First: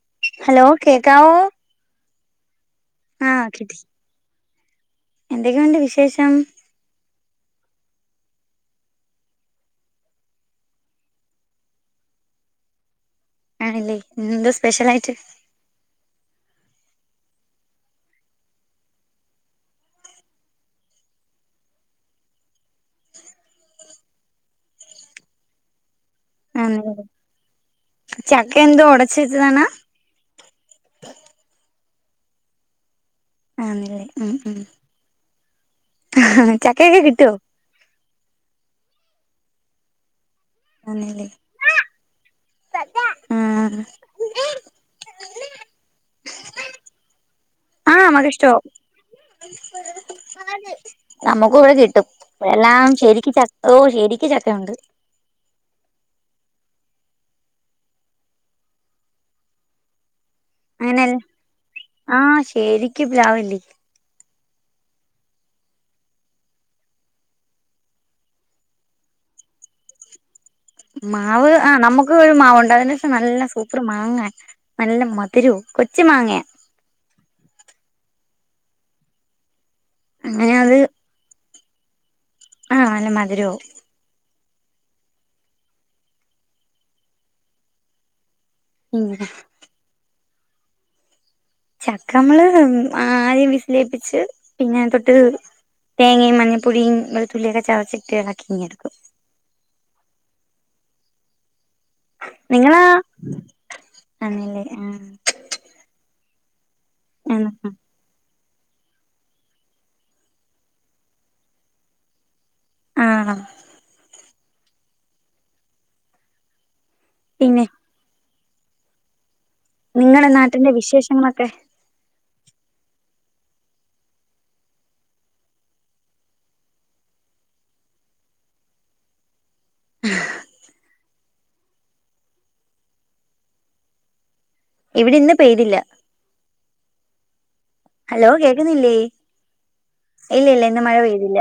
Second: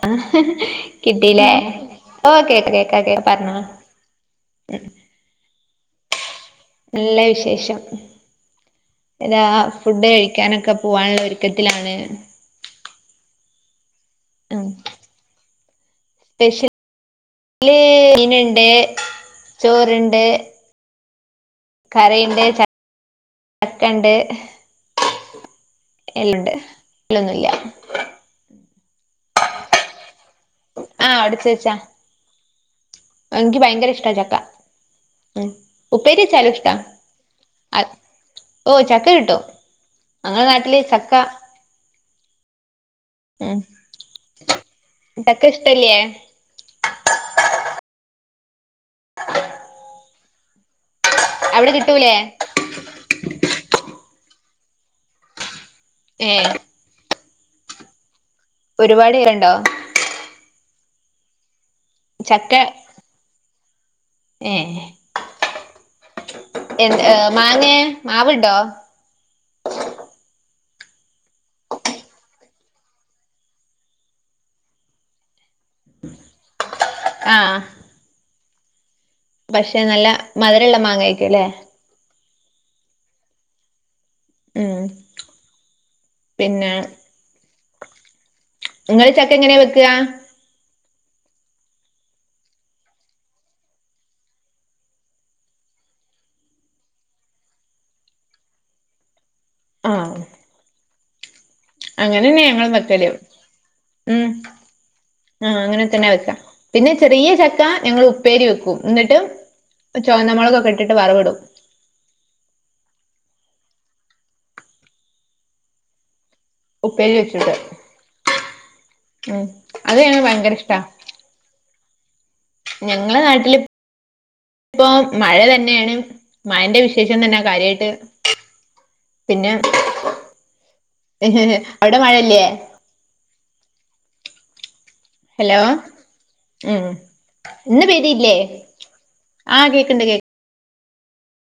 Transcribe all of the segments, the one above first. ഹ്ഹ്ഹ് hello കേക്കാവോ കിട്ടീല്ലേ ഓക്കെക്കെക്കെ പറ ഞ്ഞോള എന്തൊക്കെണ്ട് വിശേഷം നല്ല വിശേഷം ഇതാ ഫുഡ് കഴിക്കാനെക്കെ പോവാനൊള്ളൊരുക്കത്തിലാണ് ആണല്ലേ ഇന്നെന്തോ സ്പെഷ്യലായിട്ട് സ്പെഷ്യ ല് ഇനുണ്ട് ചോറ്ണ്ട് കറിണ്ട് ചക്ക ണ്ട്ഹ് എല്ലുണ്ട് ആന്നല്ലേ അല്ലൊന്നുല്ല്യ ചക്ക എന്തുവ ഒടച്ചെച്ചതാണ് ആഹ് ഒടച്ചെച്ചാണ് എൻക്ക് ഭയങ്കര ആന്നല്ലേ ഇഷ്ടാ ചക്ക ഉം ഉം ഉം ഉപ്പേരിച്ചാലും ഇഷ്ടാ ചക്കയൊക്കെ കിട്ടുവോ അ ഓ ചക്ക കിട്ടോ [unintelligible] വന്നിലെ ഉം ചക്ക ഇഷ്ടല്ല്യേ നമക്ക്ഷ്ട്ട അവിടെ നമ്മക്കുവ്ടെ കിട്ടും കിട്ടൂലേ എല്ലാം ശരിക്ക് ചക്കോ ശരിക്ക് ചക്ക യൊണ്ട് ഏഹ് ഒരുപാടീറണ്ടോ അങ്ങനെൻ ആഹ് ചക്ക ശരിക്ക് പ്ലാവിണ്ട് ഏഹ് എന്ത് മാങ്ങേ മാവ്ണ്ടോ മാവ് ആഹ് നമുക്ക് ഒരു മാവുണ്ട് [unintelligible] നല്ല സൂപ്പർ മാങ്ങായ നല്ല മധുരോ കൊച്ച് മാങ്ങയ ആഹ് പക്ഷെ നല്ല അങ്ങനെ അത് മധുരള്ള മാങ്ങ യ് ക്കും ല്ലേ ആഹ് നല്ല മധുരവു ഉം പിന്നെ ഇങ്ങള് ഉം ചക്കങ്ങനെ വെക്ക ചക്കമ്മള് ആദ്യം വിസിലിളിപ്പിച്ച് പിന്നെ തൊട്ട് തേങ്ങിം മഞ്ഞ പൊടീം വെളു തുള്ളിയൊക്കെ ചതച്ചിട്ടി ഇളക്കി ങ്ങെടുക്കും ആഹ് അങ്ങനെന്നെ ഞങ്ങൾ നിങ്ങളാ വെക്കല് ഉം ആഹ് അങ്ങനെ തന്നെ വെക്കാ പിന്നെ ചെറിയ ചക്ക ഞങ്ങള് ഉപ്പേരി വെക്കും ന്നിട്ട് ചൊവന്നമൊളകൊക്കെട്ടിട്ട് വറവ്ടും ആണോ ഉപ്പേരി വെചൂടെ പിന്നെ ഉം അത് ഞങ്ങക്ക് നിങ്ങളെ ഭയങ്കര നാട്ടിന്റെ ഇഷ്ടാ വിശേഷണങ്ങളക്കെ ഞങ്ങളെ നാട്ടില് ഇപ്പൊ മഴ തന്നെണ് മഴന്റെ വിശേഷം തന്നാ കാര്യായിട്ട് പിന്നെ [unintelligible] ഹേ ഹേ അവിടെ മഴയില്ലേ ഇവിടെ ഇന്ന് ഹലോ പെയ്തില്ല ഉം ഇന്ന് ഹലോ പെയിതില്ലേ കേക്കുന്നില്ലേ ആഹ് കേക്ക്ണ്ട് കേ ഇല്ല ഇല്ല ഇന്ന് മഴ പെയ്തില്ല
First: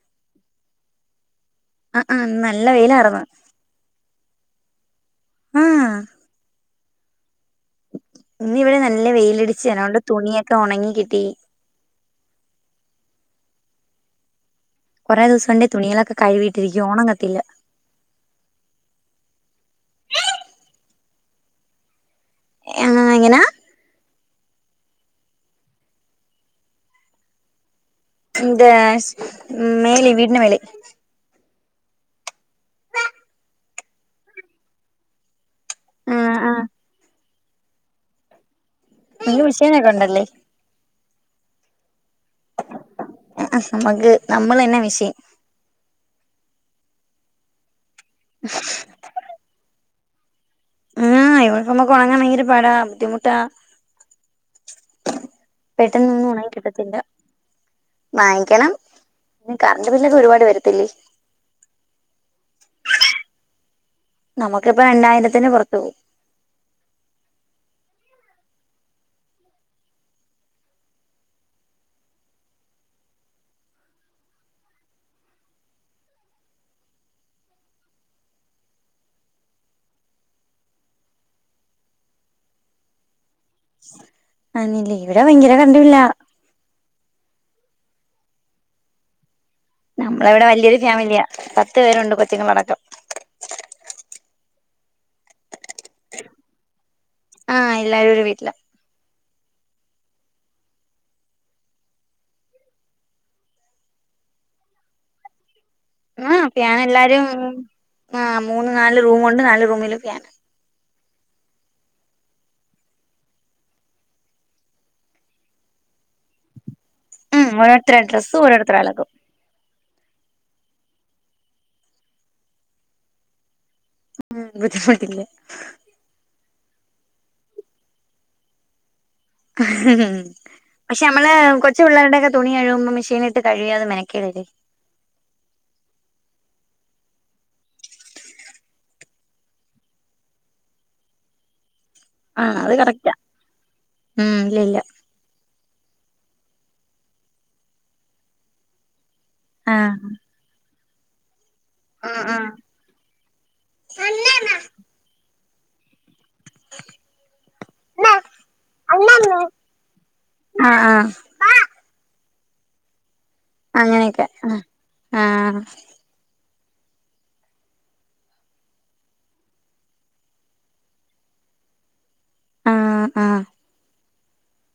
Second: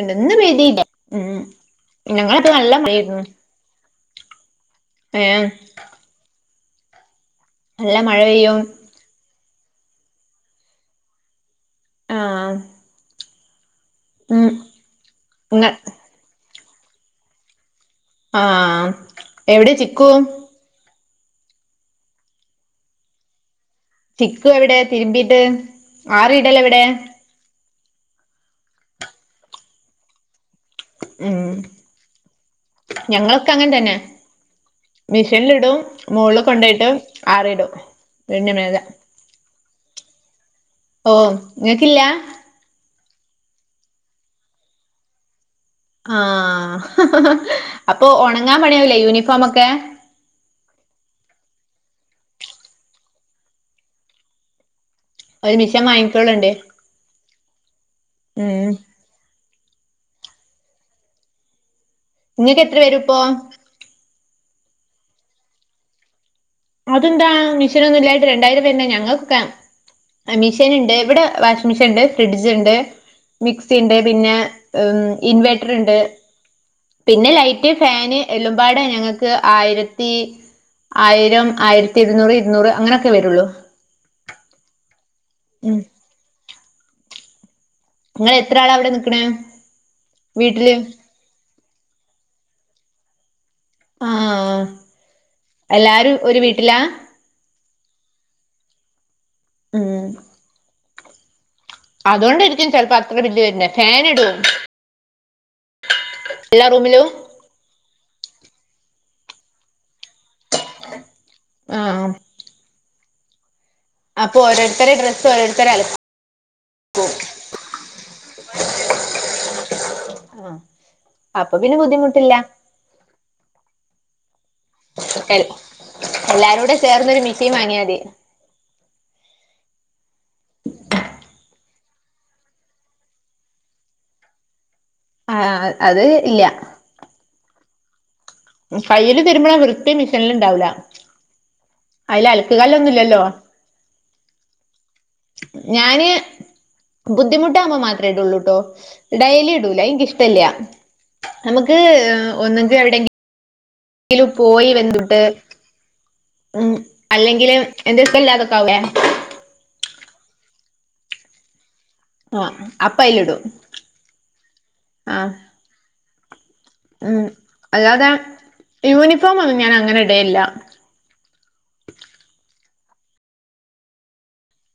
ണ്ട് ന്ന് പെയ്തില്ല ഉം ആഹ് ആഹ് ഞങ്ങളപ്പോ നല്ല മഴ പെയ്തു വെയിലാർന്ന് എം ആഹ് നല്ല മഴ പെയ്യും ഇന്നി വിടെ നല്ല വെയില്ടിച്ച് അതോണ്ട് തുണിയൊക്കെ ഒണങ്ങി കിട്ടി ആഹ് ഉം കൊറെ ദിവസന്റെ ഇങ്ങ തണികളൊക്കെ കഴിവിട്ടിരിക്ക ഒണങ്ങത്തില്ല ആഹ് എവിടെ ചിക്കു എങ്ങന എങ്ങനാ ചിക്കു എവിടെ തിരുമ്പീട്ട് ആറിടലെവിടെ ഇന്റെ ശ് മേലി വിടിന മേലെ ഉം ഞങ്ങളക്ക ങ്ങനെ തന്നെ മിഷനി ടും ആഹ് മോള്ല് ആഹ് കൊണ്ടെയിട്ട് ആറിടും വണ്യമേല നീക്ക് മിഷിനെക്കണ്ടല്ലേ ഓ നിങ്ങക്കില്ല അഅ നമുക്ക് നമ്മള് തന്നെ മിഷീൻ ആഹ് അപ്പൊ ഉണങ്ങാൻ പണിയാവുല്ലേ യൂണിഫോമ് ഒക്കെ ആഹ് യൂണിഫോമ് ഒക്കെ ഉണങ്ങാൻ ഭയങ്കര പാടാ ബുദ്ധിമുട്ടാ ഒരു മിഷൻ പെട്ടെന്നൊന്നും ഉണങ്ങി വാങ്ങിക്കോളുണ്ട് കിട്ടത്തില്ല ഉം വാങ്ങിക്കണം കറണ്ട് ബില്ലൊക്കെ ഒരുപാട് വരത്തില്ലേ നിങ്ങക്ക് എത്ര വരും ഇപ്പോ നമുക്കിപ്പ രണ്ടായിരത്തിന് പുറത്ത് പോവും അതെന്താ മിഷനൊന്നും ഇല്ലായിട്ട് രണ്ടായിരം വരൂന്നെ ഞങ്ങകൊക്കെ മിഷീൻ ഇണ്ട് ഇവിടെ വാഷിംഗ് മിഷീൻ ഉണ്ട് ഫ്രിഡ്ജ് ഇണ്ട് മിക്സി ഇണ്ട് പിന്നെ ഉം ഇൻവേട്ടർ ഇണ്ട് പിന്നെ ലൈറ്റ് ഫാന് എല്ലുമ്പാട ഞങ്ങക്ക് ആയിരത്തി ആയിരം ആയിരത്തി ഇരുന്നൂറ് ഇരുന്നൂറ് അങ്ങനെയൊക്കെ വരുള്ളൂ അനില്ലേ ഇവിടെ ഭയങ്കര കരണ്ടു ഉം ബില്ലാ നിങ്ങള് എത്ര ആളാ അവിടെ നിക്ക്ണ നമ്മള് ഇവിടെ വലിയൊരു ഫാമിലിയാ പത്ത് പേരുണ്ട് കൊച്ചുങ്ങളടക്കം ആഹ എല്ലാരും ഒരു വീട്ടിലാ ആഹ് എല്ലാരും ഒരു വീട്ടിലാ ഉം അതുകൊണ്ടായിരിക്കും ചിലപ്പോ അത്ര ബില്ല് വര്നെ. ഫാൻ ഇടുവോ? ആഹ് എല്ലാ ഫ്യാൻ റൂമിലും എല്ലാരും ആഹ് മൂന്ന് നാല് റൂം ഉണ്ട്. നാല് റൂമില് ഫ്യാനാ ആഹ് ആം അപ്പൊ ഓരോരുത്തരെ ഡ്രസ്സ് ഓരോരുത്തര് അലക് ക്കോ ഉം ഒരോരുത്തരെ ഡ്രസ് ഒരോരുത്തര് അലക്കും. ആഹ് അപ്പൊ പിന്നെ ബുദ്ധിമുട്ടില്ല ഉം ബജ്ഫട്ടില്ലേ എല്ലാരൂടെ ചേർന്നൊരു മിഷീൻ വാങ്ങിയാ മതി. ആഹ് നാ പക്ഷെ നമ്മള് കൊച്ചു പിള്ളേരുടെയോക്കെ തുണി കഴുകുമ്പോ മെഷീനിട്ടു കഴുകിയാ അത് മെനക്കേട് അല്ലെ ആഹ് അത് ഇല്ല കയ്യില് തിരുമണ വൃത്തി മിഷീൻല് ഉണ്ടാവൂല്ലാ. അയില് ആ അലക്ക് അത് കറക്റ്റാ കല്ലൊന്നുല്ലല്ലോ ഉം ഇല്ല ഇല്ല ഞാന് ബുദ്ധിമുട്ടാകുമ്പോ മാത്രേമേയിടൊള്ളൂ ട്ടോ ഡെയ്ലി ആ ഇടൂല. അതിൻക്ക് ഇഷ്ടല്ല. നമക്ക് ആ ആ ഒന്നെങ്കി എവിടെ ങ്കിലും പോയി വെന്തുട്ട് ഉം അല്ലെങ്കില് എന്തെ [unintelligible] അതൊക്കൊവുലേ ആഹ് ആഹ് ആഹ് അപ്പ അയില്ടും. അങ്ങനെയൊക്കെ അഹ് ആഹ് ഉം അല്ലാതെ യൂണിഫോം ഒന്നും ഞാൻ അങ്ങനെ ഇടേല്ല. ആഹ് ആഹ്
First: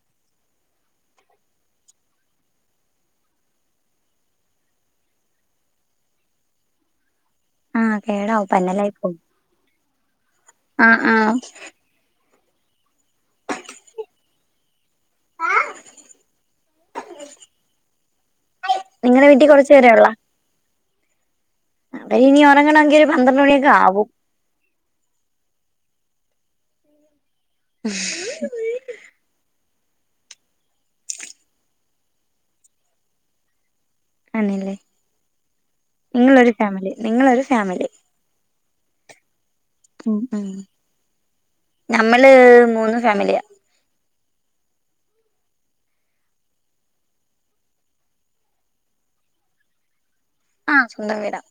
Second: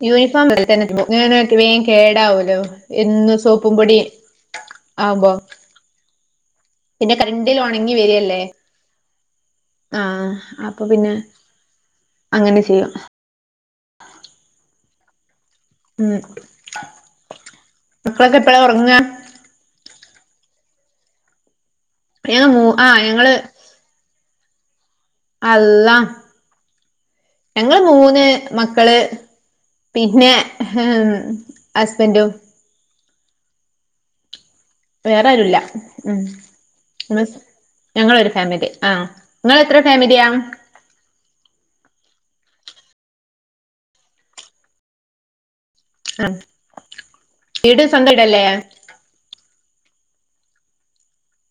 യൂണിഫോം അതിൽ തന്നെ ഇടും. ഇങ്ങനെ ങ്ങനാക്കി വേം കേടാവല്ലോ എന്നും സോപ്പും പൊടിം ആവുമ്പം പിന്നെ കരണ്ടില് ആ ഉണങ്ങി വരല്ലേ. കേടാവും പന്നലായി പോവും ആഹ് അപ്പൊ ആ പിന്നെ ആ അങ്ങനെ ചെയ്യും. ഉം മക്കളൊക്കെ എപ്പഴാ ഒറങ്ങാ? ശരിയുള്ളാ അവിടെ ഇനി ഞങ്ങൾ മൂ ഒറങ്ങണമെങ്കി ആഹ് ഒരു ഞങ്ങള് പന്ത്രണ്ട് മണിയൊക്കെ ആവും. അള്ളഹ് ഞങ്ങള് മൂന്ന് മക്കള് പിന്നെ ഹേ ഹസ്ബന്റും. ആണ് ല്ലേ. വേറെ ആരൂല്ല. ഉം നിങ്ങളൊരു ഫാമിലി ഞങ്ങളൊരു ഫാമിലി ആഹ് ഇങ്ങള് എത്ര ഉം. ഞമ്മള് മൂന്ന് ഫാമിലിയാ ആഹ് ഇടെ സ്വന്തം ഈടല്ലേ ആഹ് സ്വന്തം വീടാ.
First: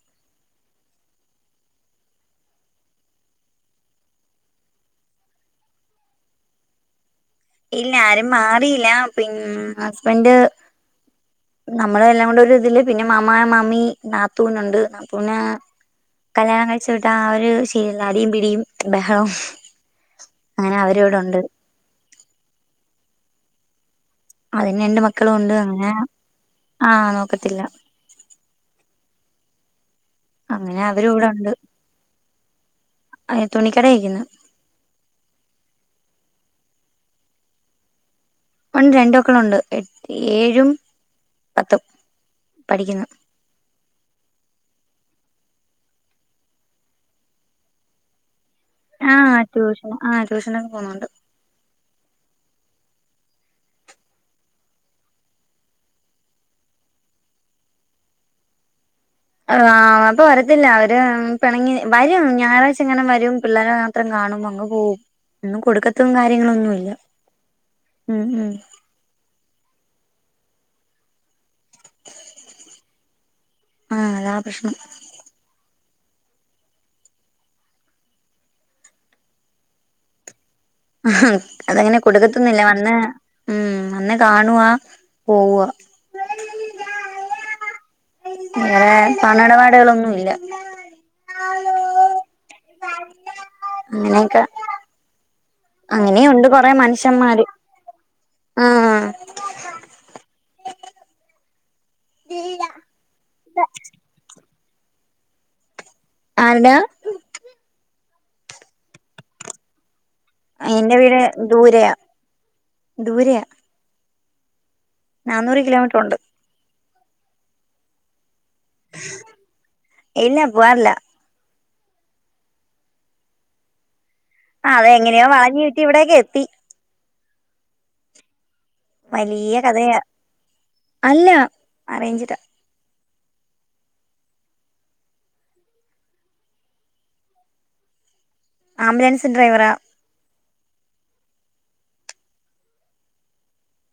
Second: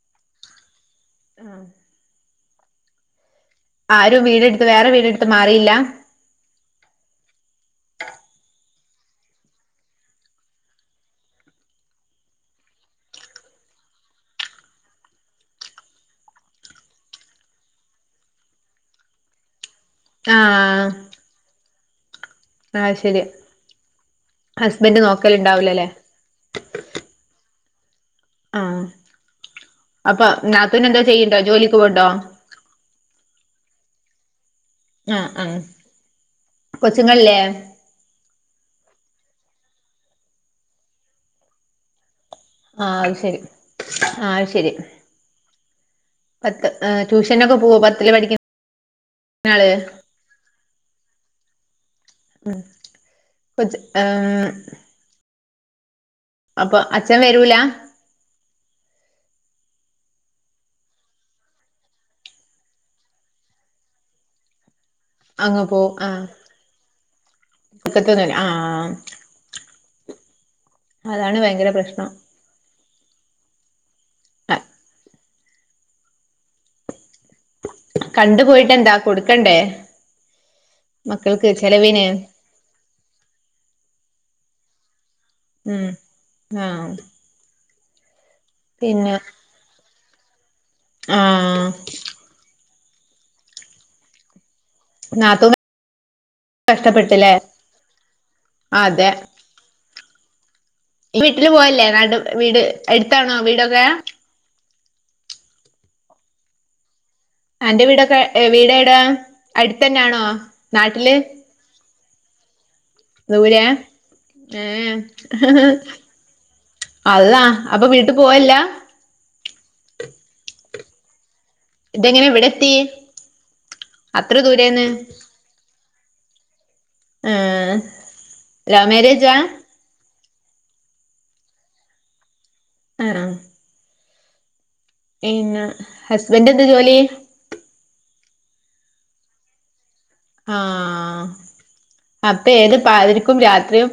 ആഹ് ആരും വീടെടുത്ത് വേറെ വീടെടുത്ത് മാറിയില്ലാ? ഇല്ല ആരും മാറിയില്ല പിൻ ഹസ്ബൻഡ് നമ്മളല്ലാം കൂടൊരുതില് പിന്നെ മാമ, മമ്മി, നാത്തൂനുണ്ട്. നാത്തൂന് കല്യാണം കഴിച് വിട്ട ആ ഒരു ശീലിൽ പിടിയും ബഹളവും. അങ്ങനെ ആഹ് അവരു ഇവിടൊണ്ട്. ആഹ് ശരി. അതിന് ഹസ്ബന്റ് നോക്കല്ണ്ടാവൂല ലേ? ആഹ് നോക്കത്തില്ല. ആഹ്. അപ്പൊ അങ്ങനെ നാത്തുന് എന്തോ അവരിവിടെ ചെയ്യ്ണ്ടോ ജോലിക്ക് പോവ്ണ്ടോ? അയെ തുണിക്കടയി നിക്കുന്ന്. ആഹ് ആഹ്. കൊച്ചുങ്ങളില്ലേ? ഉണ്ട് രണ്ട് മക്കളുണ്ട്. ഏഴും പത്തും ആഹ് പഠിക്കുന്നു അത് ശരി. ആഹ് അയി ശെരി. പത്ത് ഏഹ് ട്യൂഷനൊക്കെ പോവോ പത്തില് പഠിക്ക് ആഹ് ട്യൂഷൻ ആ ട്യൂഷനൊക്കെ പോണ് ണ്ട് [unintelligible] അപ്പൊ അച്ഛൻ വരൂല. ആഹ് അപ്പൊ വരത്തില്ല അവര് പിണങ്ങി വരും ഞായറാഴ്ച ഇങ്ങനെ വരും പിള്ളേരെ മാത്രം കാണും അങ്ങ് പോവും. ഒന്നും അങ്ങ് പോവും കൊടുക്കത്തും ആഹ് കാര്യങ്ങളൊന്നുംല്ല ഉം ഒക്കത്തൊന്നുല്ല ഉം ആഹ് അതാണ് ഭയങ്കര പ്രശ്നം. ആഹ് അതാ പ്രശ്നം. കണ്ടു പോയിട്ടന്താ കൊടുക്കണ്ടേ? മക്കൾക്ക് അതങ്ങനെ ചെലവിന് കൊടുക്കത്തുന്നില്ല വന്ന് ഉം വന്ന് കാണുവാ പോവുവാ ഉം ആഹ് വെറെ പിന്നെ പണം ഇടപാടുകളൊന്നുംല്ല. ആഹ് അങ്ങനെകൊ നാത്തൂൻ അങ്ങനെയുണ്ട് കൊറെ കഷ്ടപ്പെട്ടില്ലേ മനുഷ്യന്മാര്. ആഹ് അതെ ഈ വീട്ടിൽ പോയല്ലേ നാട്ട് വീട് അടുത്താണോ വീടൊക്കെ? ആരുടൊ അന്റെ വീടൊക്കെ വീട ടാ അടുത്തന്നാണോ? എന്റെ നാട്ടില് വീട് ദൂരയാ ദുരെയ നാന്നൂറ് അഹ് കിലോമീറ്റർ ഉണ്ട് അല്ലാ അപ്പൊ വീട്ട് പോവലലില്ല ഇല്ലാ പോവറില്ലാ ഇതെങ്ങനെ വിടെത്തി. ആഹ് അതങ്ങനെയോ വളഞ്ഞി ചുറ്റി ഇവിടേക്ക് എത്തി. ആഹ് വലിയ കഥയാ അല്ല അറേഞ്ചിട് ആഹ് പിന്നെ ഹസ്ബന്റ് ന്താ ജോലി ആംബുലൻസ് ഡ്രൈവറ.. ആഹ അപ്പൊ ഏത് പതിരക്കും രാത്രിയും..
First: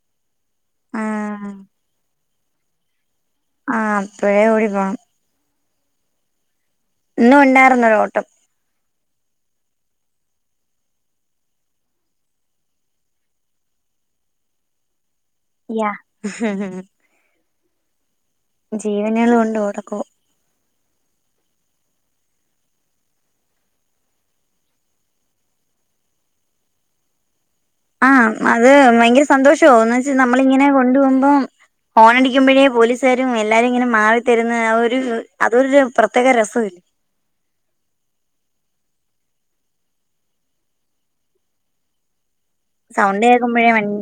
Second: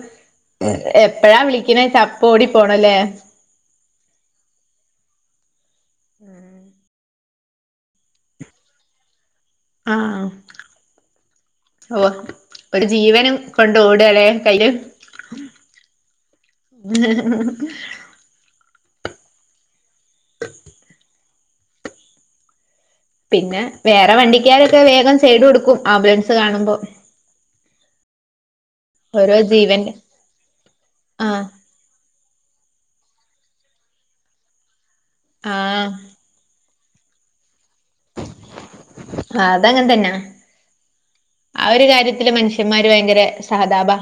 എപ്പഴാ ആഹ് വിളിക്ണെച്ചാൽ അപ്പൊ ഓടി പോണല്ലേ? ആഹ് അപ്പഴേ ഓടി പോണം. ഉം. ഇന്നും ഉണ്ടായിർന്ന് ഒരു ഓട്ടം. ആഹ് ഓ ഒരു ജീവനും കൊണ്ട് ഓട് അല്ലെ കയ്യില്. യാ ഹ് ഹ് ഹ് ഹ്.. ജീവനുകൾ കൊണ്ട് ഓടിക്കു.. പിന്നെ വേറെ വണ്ടിക്കാരൊക്കെ വേഗം സൈഡ് കൊടുക്കും ആംബുലൻസ് കാണുമ്പോ. ആഹ് അത് ഭയങ്കര ഓരോ സന്തോഷമാവും ജീവന്റെ എന്ന് വെച്ച നമ്മള് ഇങ്ങനെ കൊണ്ട് പോകുമ്പോം. ആഹ് ഓണ് ടിക്കുമ്പോഴേ പോലീസുകാരും എല്ലാരും ഇങ്ങനെ മാറിത്തരുന്ന അതൊ ഒരു ആഹ് പ്രത്യേക രസം. ആ അതങ്ങെ തന്നാ ആ ഒരു കാര്യത്തില് മനുഷ്യ. മനുഷ്യൻ മ്മാര് ഭയങ്കര സൗണ്ട് കേൾക്കുമ്പോഴേ വണ്ടി സഹതാപാ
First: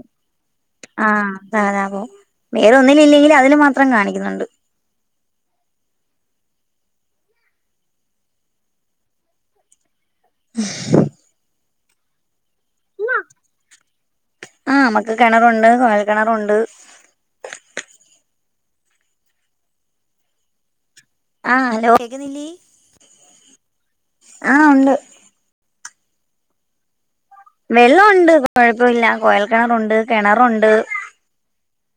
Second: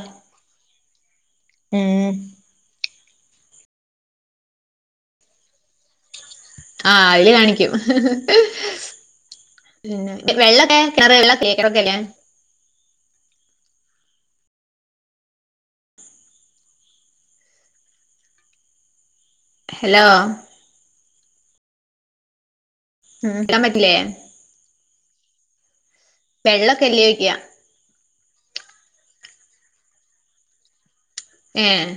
ഉം. വേറെന്നിൽ ഇല്ലെങ്കിൽ അതിൽ മാത്രം കാണിക്കുന്നുണ്ട്. ആ അതില് കാണിക്കും. പിന്നെ വെള്ളൊക്കെ [unintelligible] കേക്കറക്കെ ഇല്ലേ.. ആഹ് നമുക്ക് കിണറുണ്ട് കോയൽ കിണറുണ്ട്. ഹലോ? ആഹ് [unintelligible] ഉം ഇടക്കാൻ പറ്റൂലെ.. ആഹ ഉണ്ട്.. വെള്ളം ഒക്കെ ഇല്ലെന്ന് ചോയ്ക്കാ.. വെള്ളമുണ്ട് കുഴപ്പമില്ല കോയൽ കിണറുണ്ട് കിണറുണ്ട്.. ഏഹ്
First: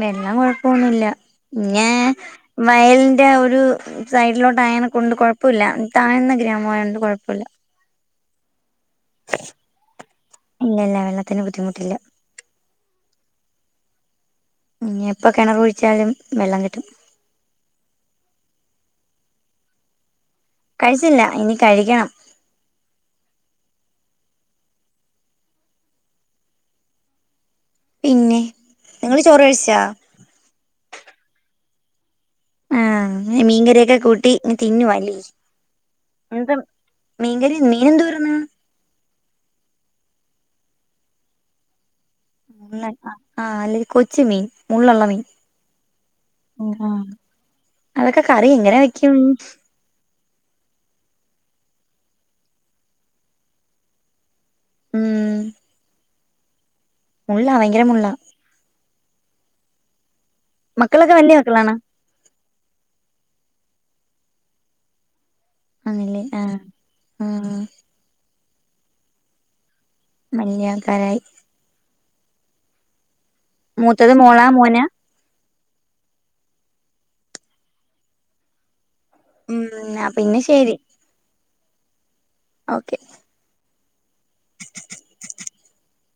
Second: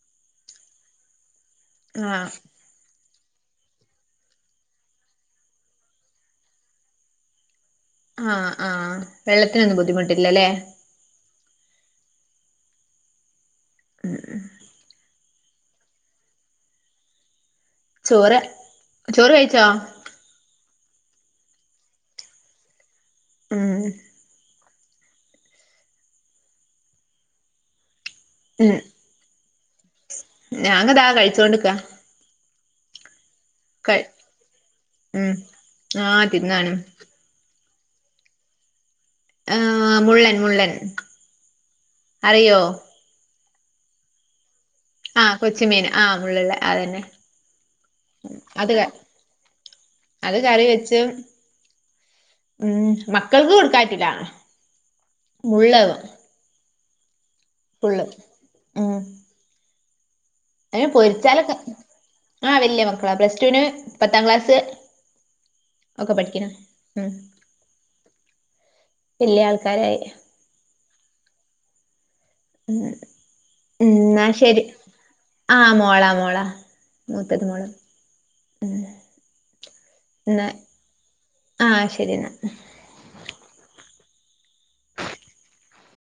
വെള്ളം കൊഴപ്പൊന്നില്ല ഞേ.. ഹ് ആഹ് വയലിന്റെ ഒരു സൈഡിലോട്ട് ആയനെ കൊണ്ട് കുഴപ്പമില്ല താഴ്ന്ന ഗ്രാമമായയ കൊണ്ട് കുഴപ്പമില്ല.. ആഹ് ആഹ വെള്ളത്തിനൊന്നും ബുദ്ധിമുട്ടില്ലല്ലേ.. [unintelligible] അത്തിന് ബദ്ധിമുട്ടില്ല.. ഉം ഉം.. എപ്പ കിണർ കുഴിച്ചാലും വെള്ളം കിട്ടും.. ചോറ് ചോറ് കഴിച്ചോ.. കഴിച്ചില്ല ഇനി കഴിക്കണം.. ഉം.. പിന്നെ.. ഉം.. നിങ്ങള് ചോറ് വെയ്ച്ച.. ഞാനിതാ കഴിച്ചുകൊണ്ട്ക്കാ.. മീൻകറി ഒക്കെ കഴി കൂട്ടി തിന്നുവല്ലേ ഉം ആഹ് എന്ത.. തിന്നാണ് മീൻകറി മീൻ എന്തു വർന്ന്.. ആഏഹ മുള്ളൻ മുള്ളൻ അറിയോ.. ആ ആഹ് അല്ലെങ്ക കൊച്ച് മീൻ.. മള്ള്ളമീൻ ആഹ് കൊച്ചുമീൻ ആഹ് മുള്ളുള്ള അതന്നെ അതൊക്കെ കറി അത് എങ്ങനെ ക വെക്കും.. അത് കറി വെച്ച് ഉം മക്കൾക്ക് കൊടുക്കാൻ പറ്റൂല.. ഉം മുള്ളവും.. മുള്ളാ ഭയങ്കര മുള്ളാ.. അന് മക്കളൊക്കെ വല്യ പൊരിച്ചാലെക്കെ മക്കളാണോ ആഹ വലിയ മക്കളാ പ്ലസ്റ്റു വിന് പത്താം ക്ലാസ്സ്.. ഒക്കെ ആണല്ലേ പഠിക്കണ് ആഹ് ഉം വല്യാൾക്കാരായി മല്ലിയാകാരായി ഉം മൂത്തത് ന്നാ മോള ശരി മോന ആ മോളാ മോളാ മൂത്തത് മോള ഉം പിന്നെ ന്നാ ശരി ആ ശെരി എന്നാ ഓക്കെ